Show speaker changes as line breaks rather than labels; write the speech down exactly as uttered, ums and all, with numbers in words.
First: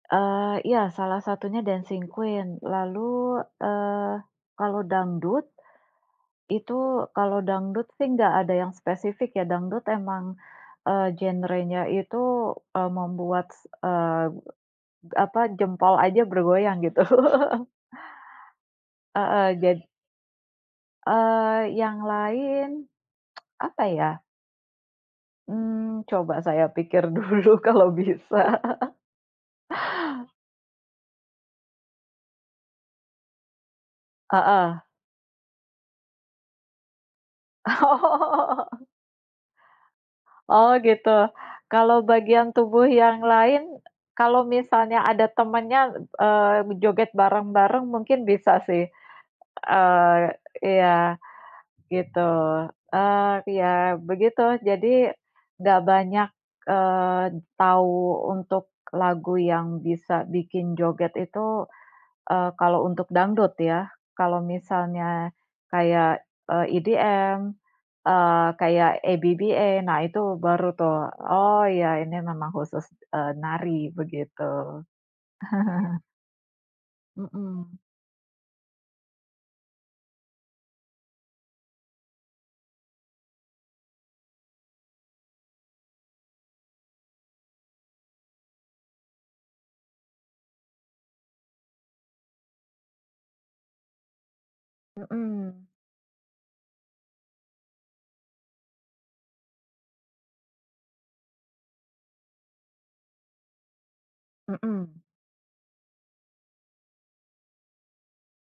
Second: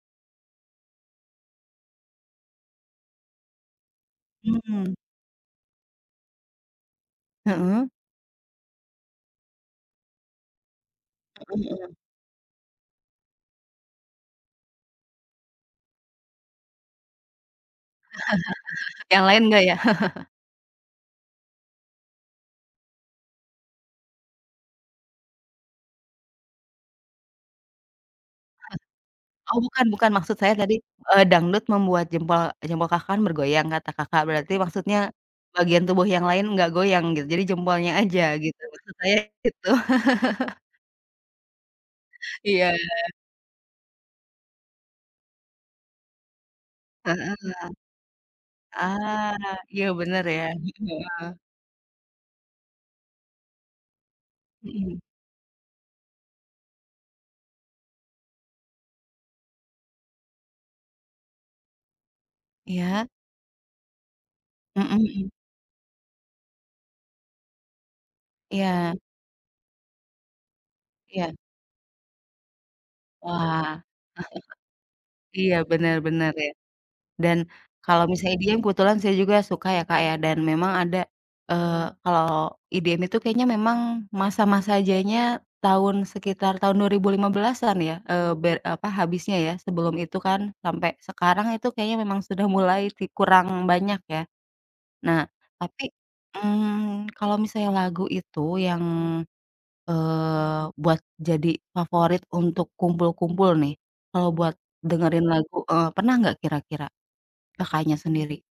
Eee, iya, salah satunya Dancing Queen. Lalu, eee, kalau
Mmm.
dangdut, itu kalau dangdut
Heeh.
sih, enggak ada yang spesifik ya, dangdut emang, eee,
Heeh
genrenya
heeh.
itu, eee, membuat s eee, apa, jempol aja bergoyang, gitu.
Yang lain
Heeh,
nggak, ya?
jad Eee, yang lain, apa, ya? Mmm, coba saya pikir dulu kalau bisa.
Oh, bukan bukan, maksud saya tadi, eee, dangdut membuat jempol jempol Kakak kan bergoyang, kata Kakak. Berarti
Heeh.
maksudnya, bagian tubuh yang lain nggak goyang, gitu? Jadi jempolnya, aja gitu.
Oh.
Maksudnya gitu.
Oh, gitu. Kalau bagian
Iya.
tubuh yang lain, kalau misalnya ada temannya, eee, joget
Heeh, iya.
bareng-bareng mungkin bisa, sih.
Ah, iya,
Eee,
bener ya.
iya,
[unintelligible]
gitu. Eee, iya, begitu, jadi
Mhm.
enggak banyak, eee, tahu untuk lagu yang bisa bikin joget itu, eee, kalau
Iya.
untuk dangdut, ya. Kalau
Mhm
misalnya
mhm.
kayak, eee, EDM, eee,
Iya.
kayak ABBA, nah, itu baru tuh,
Iya.
"Oh, ya, ini memang khusus,
Wah.
eee, nari", begitu.
Iya, bener bener, ya. Dan
Mhm.
kalau misalnya EDM kebetulan saya juga suka ya, Kak, ya, dan memang ada, eee, kalau EDM itu kayaknya memang masa-masa jayanya tahun sekitar tahun dua ribu lima belasan ya, eee, ber apa, habisnya ya. Sebelum itu kan, sampai sekarang itu kayaknya memang sudah mulai vi kurang banyak, ya. Nah,
Mhm.
tapi, mmm, kalo misalnya lagu itu, yang, eee, buat jadi favorit untuk kumpul-kumpul nih, kalo buat
Mhm.
dengerin lagu, eee, pernah nggak kira-kira? Kakaknya sendiri.